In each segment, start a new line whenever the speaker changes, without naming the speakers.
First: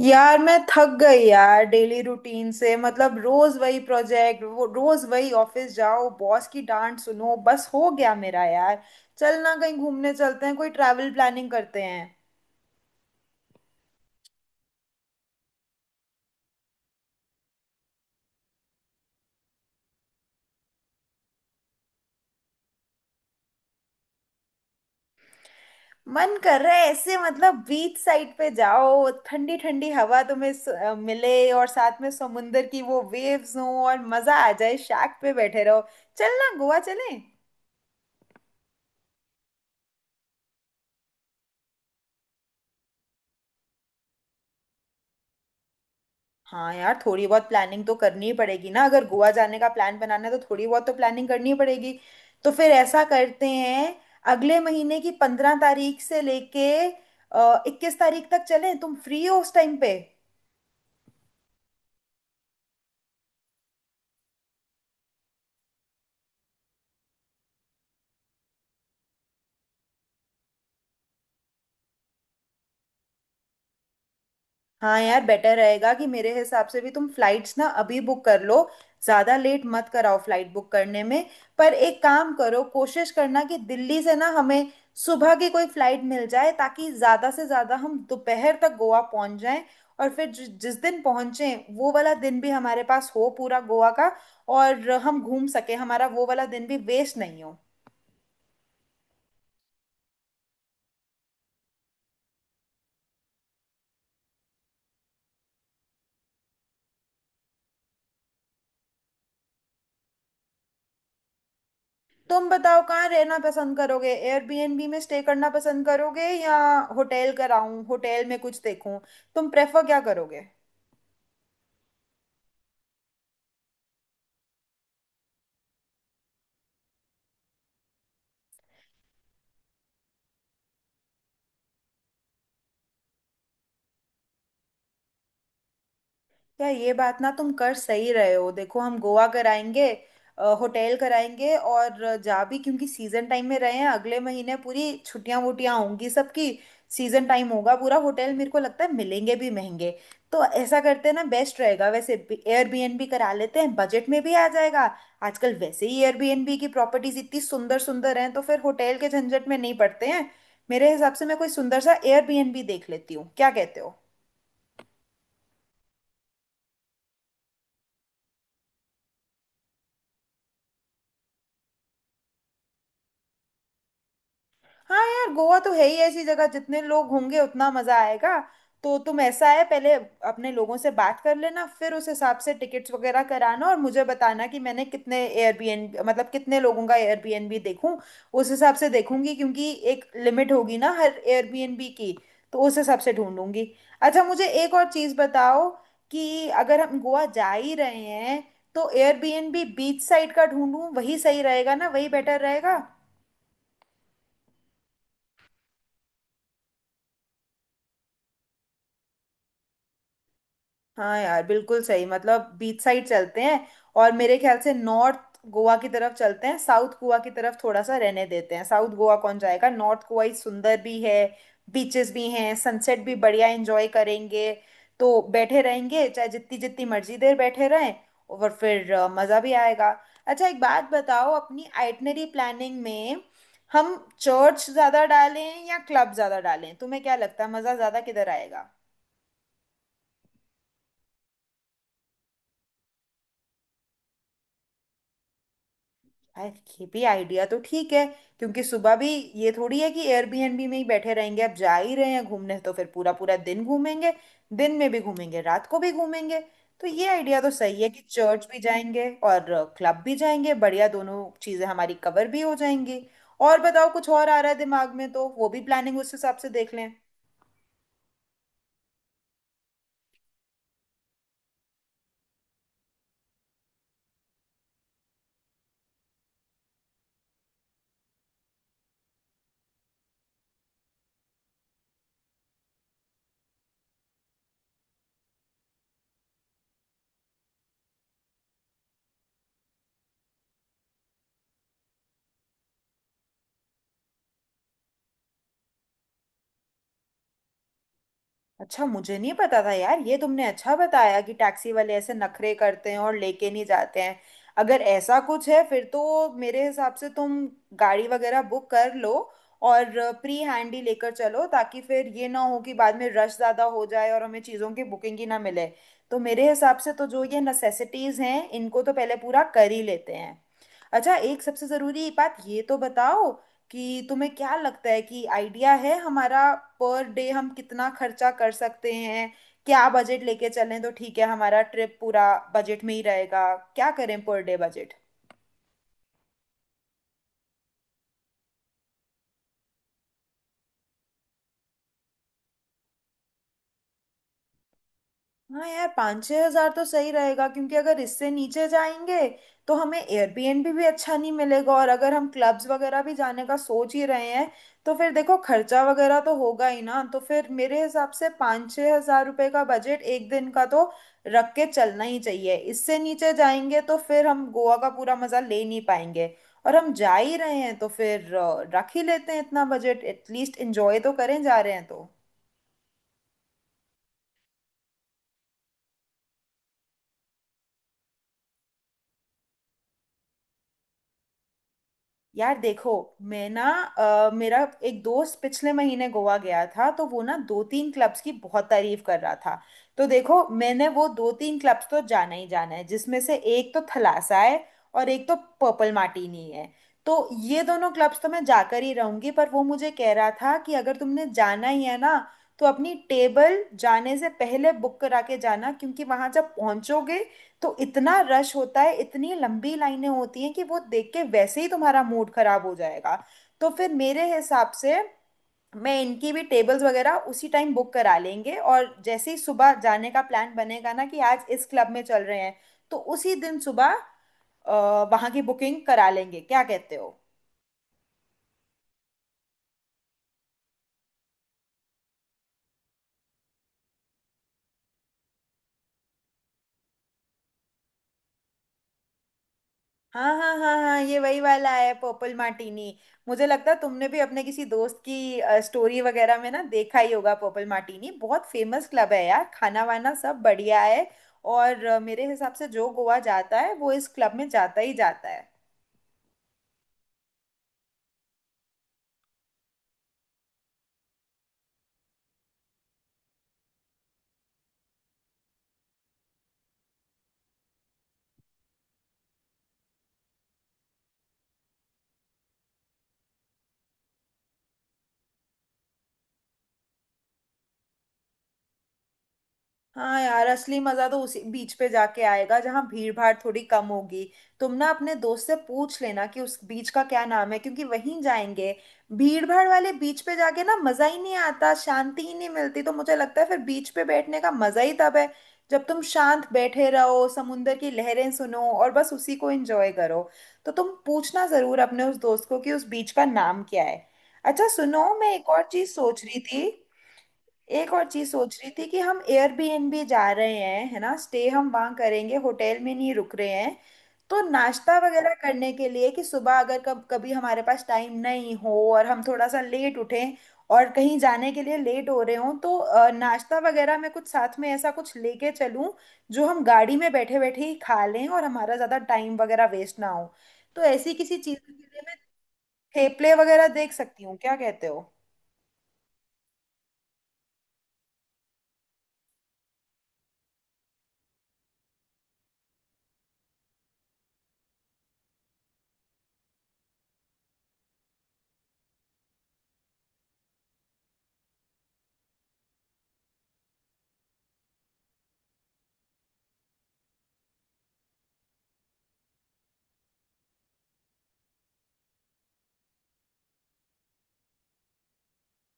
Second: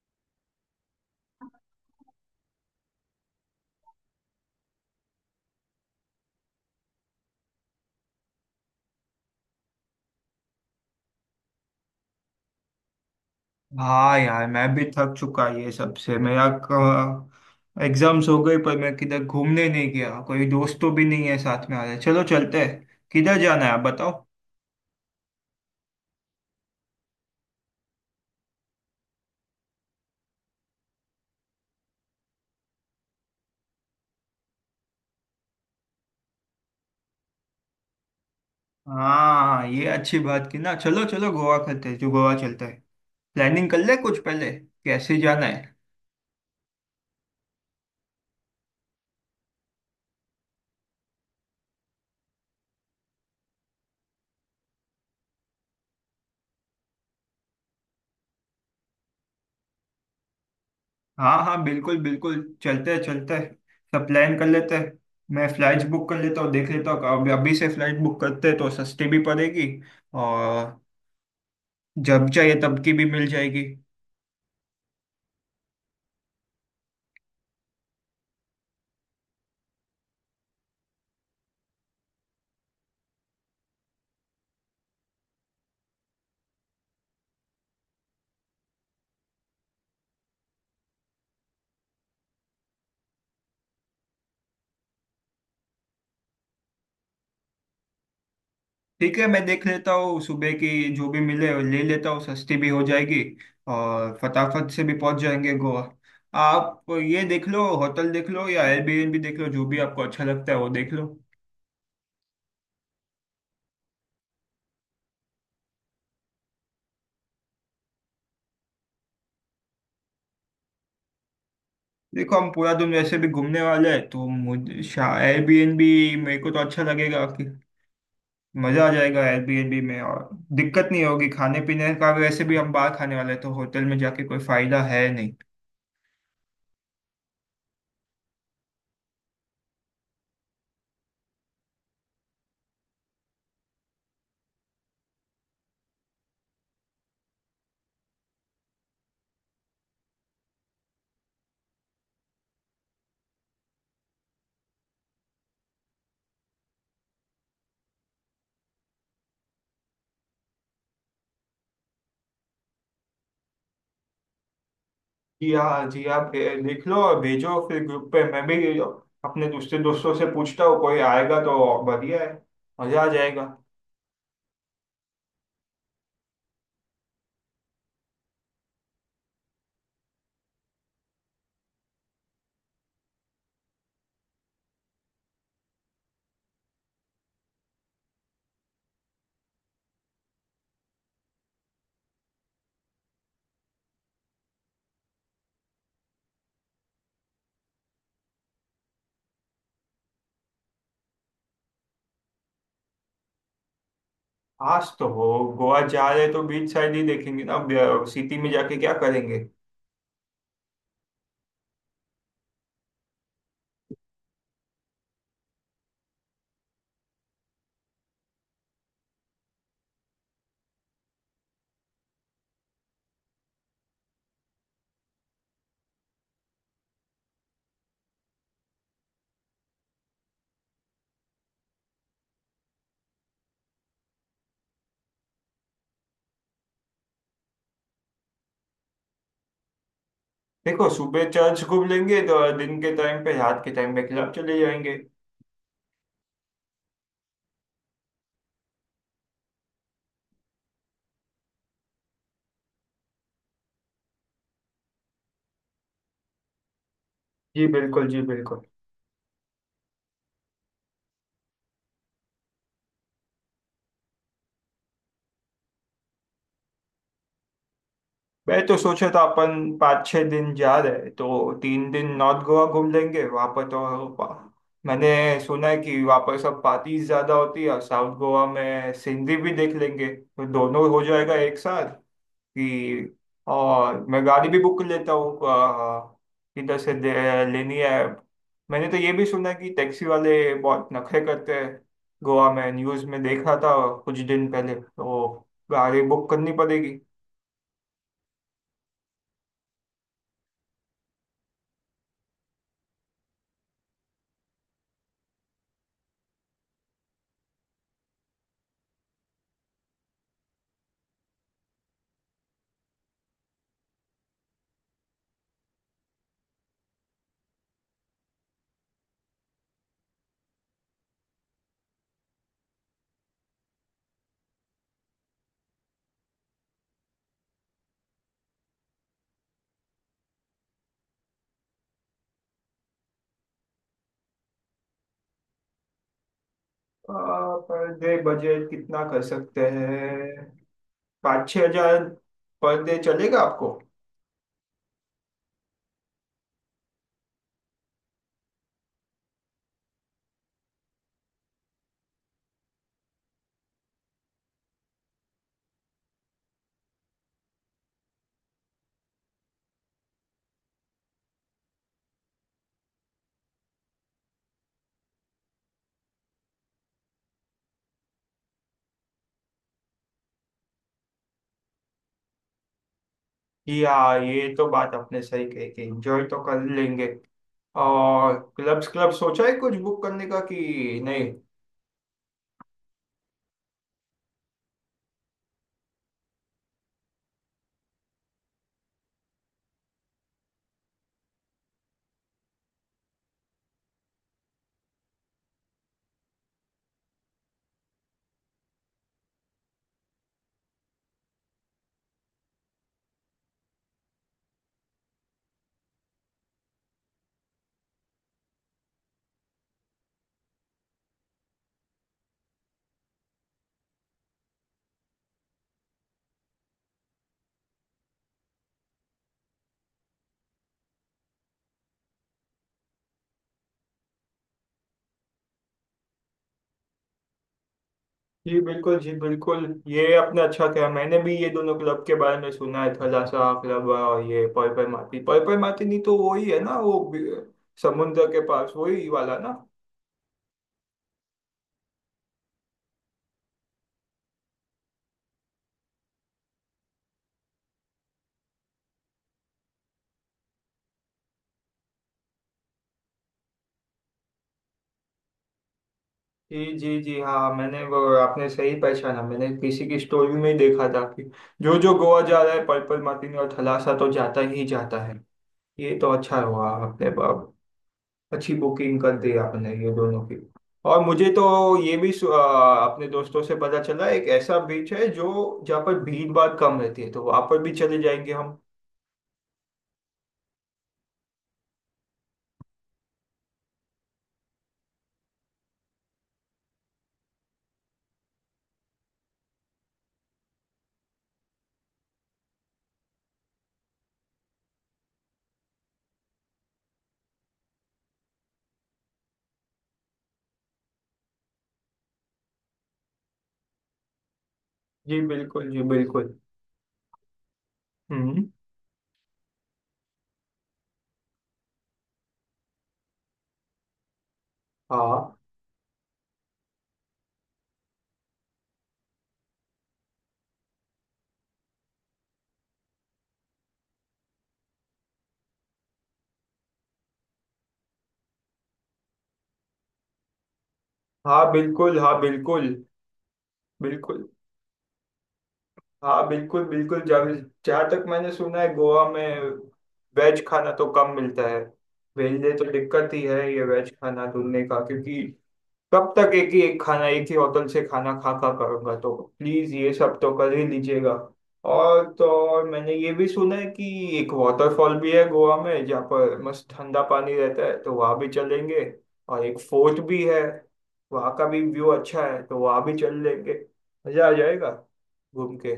यार मैं थक गई यार। डेली रूटीन से मतलब रोज वही प्रोजेक्ट वो रोज वही ऑफिस जाओ बॉस की डांट सुनो। बस हो गया मेरा यार। चल ना कहीं घूमने चलते हैं कोई ट्रैवल प्लानिंग करते हैं।
हाँ यार मैं भी थक चुका ये सबसे मेरा। एग्जाम्स हो गई पर मैं किधर घूमने नहीं गया, कोई दोस्त तो भी नहीं है साथ में आ रहे। चलो चलते हैं, किधर जाना है आप बताओ।
मन कर रहा है ऐसे मतलब बीच साइड पे जाओ ठंडी ठंडी हवा तुम्हें मिले और साथ में समुंदर की वो वेव्स हो और मजा आ जाए शैक पे बैठे रहो। चल ना गोवा चलें।
हाँ ये अच्छी बात की ना, चलो चलो गोवा करते हैं, जो गोवा चलते हैं। प्लानिंग कर ले कुछ पहले। कैसे जाना है।
हाँ यार थोड़ी बहुत प्लानिंग तो करनी ही पड़ेगी ना। अगर गोवा जाने का प्लान बनाना है तो थोड़ी बहुत तो प्लानिंग करनी ही पड़ेगी। तो फिर ऐसा करते हैं। अगले महीने की 15 तारीख से लेके 21 तारीख तक चलें। तुम फ्री हो उस टाइम पे?
हाँ हाँ बिल्कुल बिल्कुल। चलते हैं चलते हैं। सब प्लान कर लेते हैं। मैं फ्लाइट्स बुक कर लेता हूँ, देख लेता हूँ, अभी अभी से फ्लाइट बुक करते हैं तो सस्ती भी पड़ेगी। और जब चाहिए तब की भी मिल जाएगी।
हाँ यार बेटर रहेगा कि मेरे हिसाब से भी तुम फ्लाइट्स ना अभी बुक कर लो। ज़्यादा लेट मत कराओ फ्लाइट बुक करने में। पर एक काम करो कोशिश करना कि दिल्ली से ना हमें सुबह की कोई फ्लाइट मिल जाए ताकि ज़्यादा से ज़्यादा हम दोपहर तक गोवा पहुंच जाएं। और फिर जिस दिन पहुंचें वो वाला दिन भी हमारे पास हो पूरा गोवा का और हम घूम सके। हमारा वो वाला दिन भी वेस्ट नहीं हो।
ठीक है, मैं देख लेता हूँ सुबह की। जो भी मिले ले लेता हूँ, सस्ती भी हो जाएगी। और फटाफट से भी पहुंच जाएंगे गोवा। आप ये देख लो, होटल देख लो या एयरबीएनबी देख लो, जो भी आपको अच्छा लगता है वो देख लो।
तुम बताओ कहाँ रहना पसंद करोगे? एयरबीएनबी में स्टे करना पसंद करोगे या होटल कराऊं होटल में कुछ देखूं? तुम प्रेफर क्या करोगे?
देखो हम पूरा दिन वैसे भी घूमने वाले हैं तो मुझे एयरबीएनबी, मेरे को तो अच्छा लगेगा कि मजा आ जाएगा एयरबीएनबी में। और दिक्कत नहीं होगी खाने पीने का, भी वैसे भी हम बाहर खाने वाले हैं तो होटल में जाके कोई फायदा है नहीं।
तो यार ये बात ना तुम कर सही रहे हो। देखो हम गोवा कराएंगे होटल कराएंगे और जा भी क्योंकि सीजन टाइम में रहे हैं। अगले महीने पूरी छुट्टियां वुट्टियां होंगी सबकी। सीजन टाइम होगा पूरा। होटल मेरे को लगता है मिलेंगे भी महंगे। तो ऐसा करते हैं ना बेस्ट रहेगा। वैसे एयरबीएनबी करा लेते हैं बजट में भी आ जाएगा। आजकल वैसे ही एयरबीएनबी की प्रॉपर्टीज इतनी सुंदर सुंदर हैं तो फिर होटल के झंझट में नहीं पड़ते हैं। मेरे हिसाब से मैं कोई सुंदर सा एयरबीएनबी देख लेती हूँ। क्या कहते हो?
जी हाँ जी, आप लिख लो और भेजो फिर ग्रुप पे। मैं भी अपने दूसरे दोस्तों से पूछता हूँ, कोई आएगा तो बढ़िया है। मजा आ जाएगा।
हाँ यार गोवा तो है ही ऐसी जगह। जितने लोग होंगे उतना मजा आएगा। तो तुम ऐसा है पहले अपने लोगों से बात कर लेना फिर उस हिसाब से टिकट्स वगैरह कराना और मुझे बताना कि मैंने कितने एयरबीएन मतलब कितने लोगों का एयरबीएनबी देखूं। उस हिसाब से देखूंगी क्योंकि एक लिमिट होगी ना हर एयरबीएनबी की। तो उस हिसाब से ढूंढूंगी। अच्छा मुझे एक और चीज़ बताओ कि अगर हम गोवा जा ही रहे हैं तो एयरबीएनबी बीच साइड का ढूंढूं वही सही रहेगा ना वही बेटर रहेगा।
आज तो हो, गोवा जा रहे तो बीच साइड ही देखेंगे ना, अब सिटी में जाके क्या करेंगे।
हाँ यार बिल्कुल सही मतलब बीच साइड चलते हैं। और मेरे ख्याल से नॉर्थ गोवा की तरफ चलते हैं। साउथ गोवा की तरफ थोड़ा सा रहने देते हैं। साउथ गोवा कौन जाएगा। नॉर्थ गोवा ही सुंदर भी है। बीचेस भी हैं। सनसेट भी बढ़िया एंजॉय करेंगे। तो बैठे रहेंगे चाहे जितनी जितनी मर्जी देर बैठे रहें और फिर मज़ा भी आएगा। अच्छा एक बात बताओ अपनी आइटनरी प्लानिंग में हम चर्च ज़्यादा डालें या क्लब ज़्यादा डालें? तुम्हें क्या लगता है मज़ा ज़्यादा किधर आएगा?
देखो, सुबह चर्च घूम लेंगे तो दिन के टाइम पे, रात के टाइम पे क्लब चले जाएंगे।
यार ये भी आइडिया तो ठीक है। क्योंकि सुबह भी ये थोड़ी है कि एयरबीएनबी में ही बैठे रहेंगे। अब जा ही रहे हैं घूमने तो फिर पूरा पूरा दिन घूमेंगे। दिन में भी घूमेंगे रात को भी घूमेंगे। तो ये आइडिया तो
जी
सही है कि
बिल्कुल जी
चर्च भी
बिल्कुल।
जाएंगे और क्लब भी जाएंगे। बढ़िया दोनों चीज़ें हमारी कवर भी हो जाएंगी। और बताओ कुछ और आ रहा है दिमाग में तो वो भी प्लानिंग उस हिसाब से देख लें।
मैं तो सोचा था अपन 5-6 दिन जा रहे हैं, तो 3 दिन नॉर्थ गोवा घूम लेंगे, वहाँ पर तो मैंने सुना है कि वहाँ पर सब पार्टीज ज़्यादा होती है, और साउथ गोवा में सीनरी भी देख लेंगे तो दोनों हो जाएगा एक साथ कि। और मैं गाड़ी भी बुक कर लेता हूँ किधर से लेनी है। मैंने तो ये भी सुना है कि टैक्सी वाले बहुत नखरे करते हैं गोवा में, न्यूज़ में देखा था कुछ दिन पहले, तो गाड़ी बुक करनी पड़ेगी।
अच्छा मुझे नहीं पता था यार। ये तुमने अच्छा बताया कि टैक्सी वाले ऐसे नखरे करते हैं और लेके नहीं जाते हैं। अगर ऐसा कुछ है फिर तो मेरे हिसाब से तुम गाड़ी वगैरह बुक कर लो। और प्री हैंड ही लेकर चलो ताकि फिर ये ना हो कि बाद में रश ज़्यादा हो जाए और हमें चीज़ों की बुकिंग ही ना मिले। तो मेरे हिसाब से तो जो ये नेसेसिटीज़ हैं इनको तो पहले पूरा कर ही लेते हैं। अच्छा एक सबसे ज़रूरी बात ये तो बताओ कि तुम्हें क्या लगता है कि आइडिया है हमारा पर डे हम कितना खर्चा कर सकते हैं? क्या बजट लेके चलें तो ठीक है हमारा ट्रिप पूरा बजट में ही रहेगा? क्या करें per day budget?
Per day budget कितना कर सकते हैं, 5-6 हज़ार पर डे चलेगा आपको।
हाँ यार 5-6 हजार तो सही रहेगा क्योंकि अगर इससे नीचे जाएंगे तो हमें एयरबीएनबी भी अच्छा नहीं मिलेगा। और अगर हम क्लब्स वगैरह भी जाने का सोच ही रहे हैं तो फिर देखो खर्चा वगैरह तो होगा ही ना। तो फिर मेरे हिसाब से 5-6 हजार रुपये का बजट एक दिन का तो रख के चलना ही चाहिए। इससे नीचे जाएंगे तो फिर हम गोवा का पूरा मज़ा ले नहीं पाएंगे। और हम जा ही रहे हैं तो फिर रख ही लेते हैं इतना बजट। एटलीस्ट एंजॉय तो करें जा रहे हैं तो।
या ये तो बात आपने सही कही कि एंजॉय तो कर लेंगे। और क्लब्स, क्लब सोचा है कुछ बुक करने का कि नहीं।
यार देखो मैं ना मेरा एक दोस्त पिछले महीने गोवा गया था। तो वो ना दो तीन क्लब्स की बहुत तारीफ कर रहा था। तो देखो मैंने वो दो तीन क्लब्स तो जाना ही जाना है। जिसमें से एक तो थलासा है और एक तो पर्पल मार्टिनी है। तो ये दोनों क्लब्स तो मैं जाकर ही रहूंगी। पर वो मुझे कह रहा था कि अगर तुमने जाना ही है ना तो अपनी टेबल जाने से पहले बुक करा के जाना। क्योंकि वहां जब पहुंचोगे तो इतना रश होता है इतनी लंबी लाइनें होती हैं कि वो देख के वैसे ही तुम्हारा मूड खराब हो जाएगा। तो फिर मेरे हिसाब से मैं इनकी भी टेबल्स वगैरह उसी टाइम बुक करा लेंगे। और जैसे ही सुबह जाने का प्लान बनेगा ना कि आज इस क्लब में चल रहे हैं तो उसी दिन सुबह वहाँ की बुकिंग करा लेंगे। क्या कहते हो?
जी बिल्कुल जी बिल्कुल, ये आपने अच्छा किया। मैंने भी ये दोनों क्लब के बारे में सुना है, थलासा क्लब और ये पर्पल मार्टिन, पर्पल मार्टिन ही तो वही है ना, वो समुद्र के पास वही वाला ना।
हाँ हाँ हाँ हाँ, ये वही वाला है पर्पल मार्टिनी। मुझे लगता है तुमने भी अपने किसी दोस्त की स्टोरी वगैरह में ना देखा ही होगा। पर्पल मार्टिनी बहुत फेमस क्लब है यार। खाना वाना सब बढ़िया है। और मेरे हिसाब से जो गोवा जाता है वो इस क्लब में जाता ही जाता है।
जी जी जी हाँ, मैंने वो, आपने सही पहचाना, मैंने किसी की स्टोरी में ही देखा था कि जो जो गोवा जा रहा है पर्पल मार्टिनी और थलासा तो जाता ही जाता है। ये तो अच्छा हुआ आपने अच्छी बुकिंग कर दी आपने ये दोनों की। और मुझे तो ये भी अपने दोस्तों से पता चला, एक ऐसा बीच है जो, जहाँ पर भीड़ भाड़ कम रहती है, तो वहाँ पर भी चले जाएंगे हम।
हाँ यार असली मजा तो उसी बीच पे जाके आएगा जहाँ भीड़ भाड़ थोड़ी कम होगी। तुम ना अपने दोस्त से पूछ लेना कि उस बीच का क्या नाम है क्योंकि वहीं जाएंगे। भीड़ भाड़ वाले बीच पे जाके ना मजा ही नहीं आता। शांति ही नहीं मिलती। तो मुझे लगता है फिर बीच पे बैठने का मजा ही तब है जब तुम शांत बैठे रहो समुंदर की लहरें सुनो और बस उसी को एंजॉय करो। तो तुम पूछना जरूर अपने उस दोस्त को कि उस बीच का नाम क्या है। अच्छा सुनो
जी
मैं एक और
बिल्कुल जी
चीज सोच
बिल्कुल।
रही थी।
हम्म।
कि हम एयरबीएनबी जा रहे हैं है ना। स्टे हम वहां करेंगे होटल में नहीं रुक रहे हैं। तो नाश्ता वगैरह
हाँ।
करने के लिए कि सुबह अगर कब कभी हमारे पास टाइम नहीं हो और हम थोड़ा सा लेट उठें और कहीं जाने के लिए लेट हो रहे हों तो नाश्ता वगैरह में कुछ साथ में ऐसा कुछ लेके चलूं जो हम गाड़ी में बैठे बैठे ही खा लें और हमारा ज्यादा टाइम वगैरह वेस्ट ना हो। तो ऐसी किसी चीज के लिए मैं
हाँ बिल्कुल
थेपले वगैरह देख सकती
बिल्कुल।
हूँ। क्या कहते हो?
हाँ बिल्कुल बिल्कुल। जब जहाँ तक मैंने सुना है गोवा में वेज खाना तो कम मिलता है, मेरे लिए तो दिक्कत ही है ये वेज खाना ढूंढने का, क्योंकि कब तक एक ही, एक खाना, एक ही होटल से खाना खा खा करूंगा, तो प्लीज ये सब तो कर ही लीजिएगा। और तो और मैंने ये भी सुना है कि एक वाटरफॉल भी है गोवा में, जहाँ पर मस्त ठंडा पानी रहता है, तो वहाँ भी चलेंगे। और एक फोर्ट भी है, वहाँ का भी व्यू अच्छा है तो वहाँ भी चल लेंगे। मजा आ जाएगा घूम के।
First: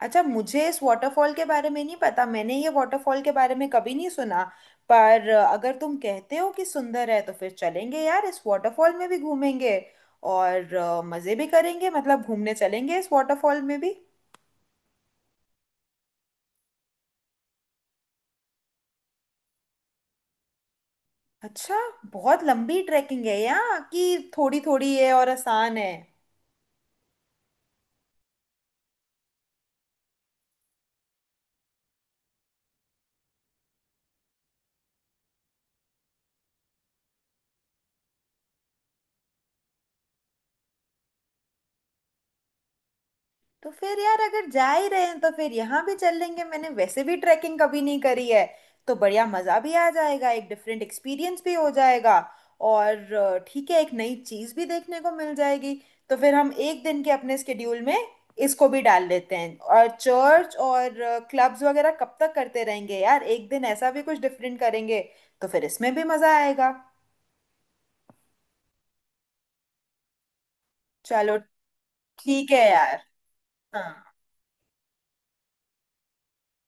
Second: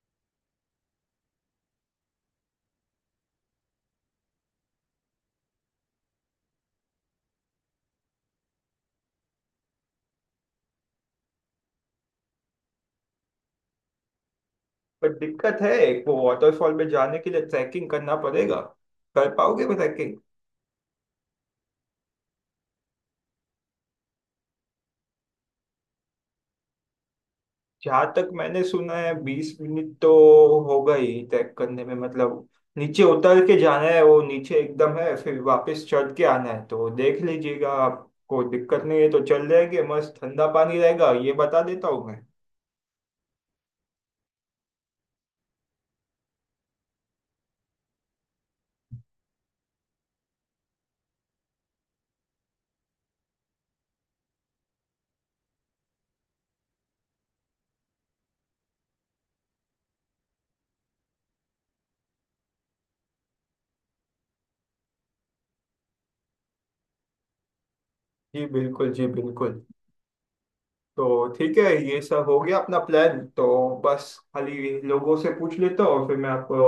अच्छा मुझे इस वाटरफॉल के बारे में नहीं पता। मैंने ये वाटरफॉल के बारे में कभी नहीं सुना। पर अगर तुम कहते हो कि सुंदर है तो फिर चलेंगे यार। इस वाटरफॉल में भी घूमेंगे और मजे भी करेंगे मतलब घूमने चलेंगे इस वाटरफॉल में भी।
पर दिक्कत है एक, वो वाटरफॉल में जाने के लिए ट्रैकिंग करना पड़ेगा। कर पाओगे वो ट्रैकिंग।
अच्छा बहुत लंबी ट्रैकिंग है यहाँ कि थोड़ी थोड़ी है और आसान है?
जहाँ तक मैंने सुना है 20 मिनट तो होगा ही ट्रैक करने में। मतलब नीचे उतर के जाना है, वो नीचे एकदम है, फिर वापस चढ़ के आना है, तो देख लीजिएगा, आपको दिक्कत नहीं है तो चल जाएंगे। मस्त ठंडा पानी रहेगा ये बता देता हूँ मैं।
तो फिर यार अगर जा ही रहे हैं तो फिर यहाँ भी चल लेंगे। मैंने वैसे भी ट्रैकिंग कभी नहीं करी है। तो बढ़िया मज़ा भी आ जाएगा। एक डिफरेंट एक्सपीरियंस भी हो जाएगा। और ठीक है एक नई चीज़ भी देखने को मिल जाएगी। तो फिर हम एक दिन के अपने स्केड्यूल में इसको भी डाल लेते हैं। और चर्च और क्लब्स वगैरह कब तक करते रहेंगे यार? एक दिन ऐसा भी कुछ डिफरेंट करेंगे तो फिर इसमें भी मज़ा आएगा।
जी बिल्कुल जी बिल्कुल। तो
चलो
ठीक है, ये सब हो
ठीक
गया
है
अपना
यार।
प्लान तो।
हाँ।
बस खाली लोगों से पूछ लेता हूँ, और फिर मैं आपको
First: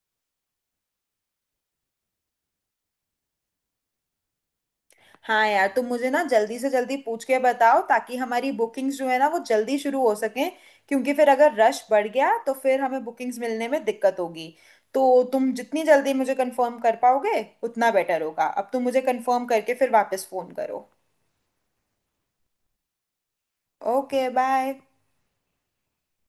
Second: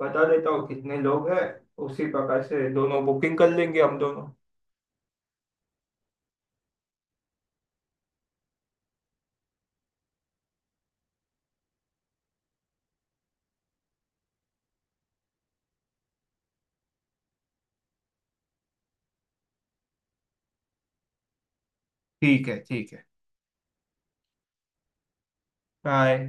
बता देता हूँ कितने लोग हैं, उसी प्रकार से दोनों बुकिंग कर लेंगे हम दोनों।
हाँ यार तुम मुझे ना जल्दी से जल्दी पूछ के बताओ ताकि हमारी बुकिंग्स जो है ना वो जल्दी शुरू हो सकें। क्योंकि फिर अगर रश बढ़ गया तो फिर हमें बुकिंग्स मिलने में दिक्कत होगी। तो तुम जितनी जल्दी मुझे कंफर्म कर पाओगे उतना बेटर होगा। अब तुम मुझे कंफर्म करके फिर वापस फ़ोन करो।
ठीक है ठीक है।
Okay bye.
बाय।